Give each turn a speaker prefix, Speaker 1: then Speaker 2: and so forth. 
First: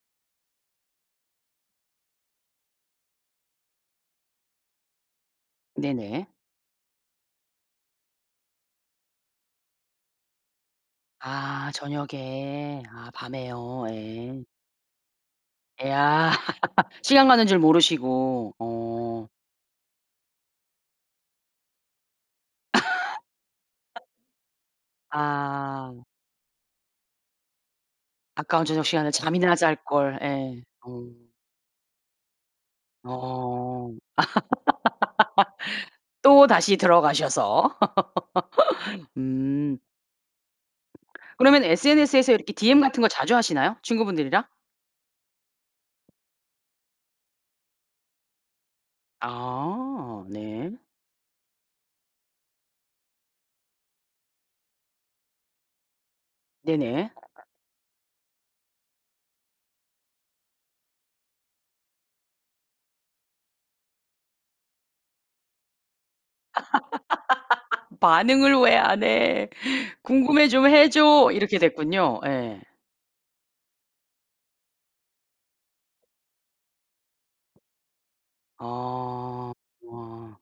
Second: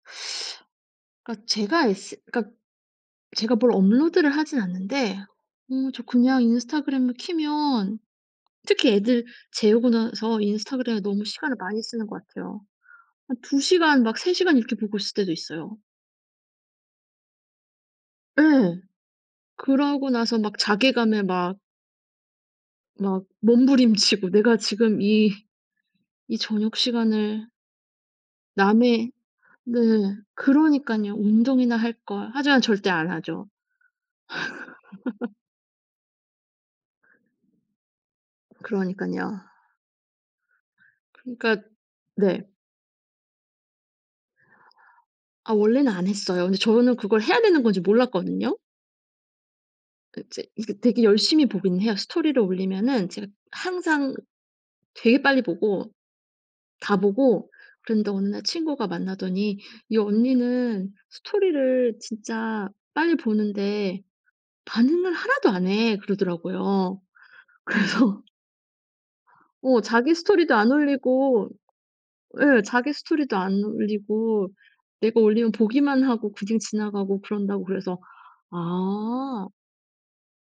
Speaker 1: 그니까 제가 인스 그니까 제가 뭘 업로드를 하진 않는데 어 저
Speaker 2: 네네.
Speaker 1: 그냥 인스타그램을 켜면 특히 애들 재우고 나서 인스타그램에 너무 시간을
Speaker 2: 아
Speaker 1: 많이 쓰는 것 같아요.
Speaker 2: 저녁에. 아
Speaker 1: 한 2
Speaker 2: 밤에요.
Speaker 1: 시간 막 3
Speaker 2: 예.
Speaker 1: 시간 이렇게 보고 있을 때도 있어요.
Speaker 2: 야. 시간 가는 줄 모르시고.
Speaker 1: 예.
Speaker 2: 어.
Speaker 1: 그러고 나서 막 자괴감에 막 막 몸부림치고 내가 지금 이,
Speaker 2: 아.
Speaker 1: 이 저녁시간을
Speaker 2: 아까운 저녁시간에
Speaker 1: 남의
Speaker 2: 잠이나 잘
Speaker 1: 네.
Speaker 2: 걸. 예.
Speaker 1: 그러니까요.
Speaker 2: 어.
Speaker 1: 운동이나 할걸. 하지만 절대 안 하죠.
Speaker 2: 어. 또 다시 들어가셔서.
Speaker 1: 그러니까요.
Speaker 2: 음.
Speaker 1: 그니까
Speaker 2: 그러면 SNS 에서
Speaker 1: 네.
Speaker 2: 이렇게 DM 같은 거 자주 하시나요? 친구분들이랑?
Speaker 1: 아 원래는 안 했어요. 근데 저는 그걸 해야 되는 건지 몰랐거든요.
Speaker 2: 아
Speaker 1: 그 이제
Speaker 2: 네.
Speaker 1: 이게 되게 열심히 보긴 해요. 스토리를 올리면은 제가 항상 되게 빨리 보고 다
Speaker 2: 네네.
Speaker 1: 보고 그랬는데 어느 날 친구가 만나더니 "이 언니는 스토리를 진짜 빨리 보는데 반응을 1도 안 해." 그러더라고요. 그래서
Speaker 2: "반응을 왜 안 해?
Speaker 1: 어 자기
Speaker 2: 궁금해
Speaker 1: 스토리도
Speaker 2: 좀
Speaker 1: 안
Speaker 2: 해줘."
Speaker 1: 올리고
Speaker 2: 이렇게 됐군요.
Speaker 1: 예
Speaker 2: 예.
Speaker 1: 자기 스토리도 안 올리고 "내가 올리면 보기만 하고 그냥 지나가고 그런다."고 그래서 아
Speaker 2: 어. 아.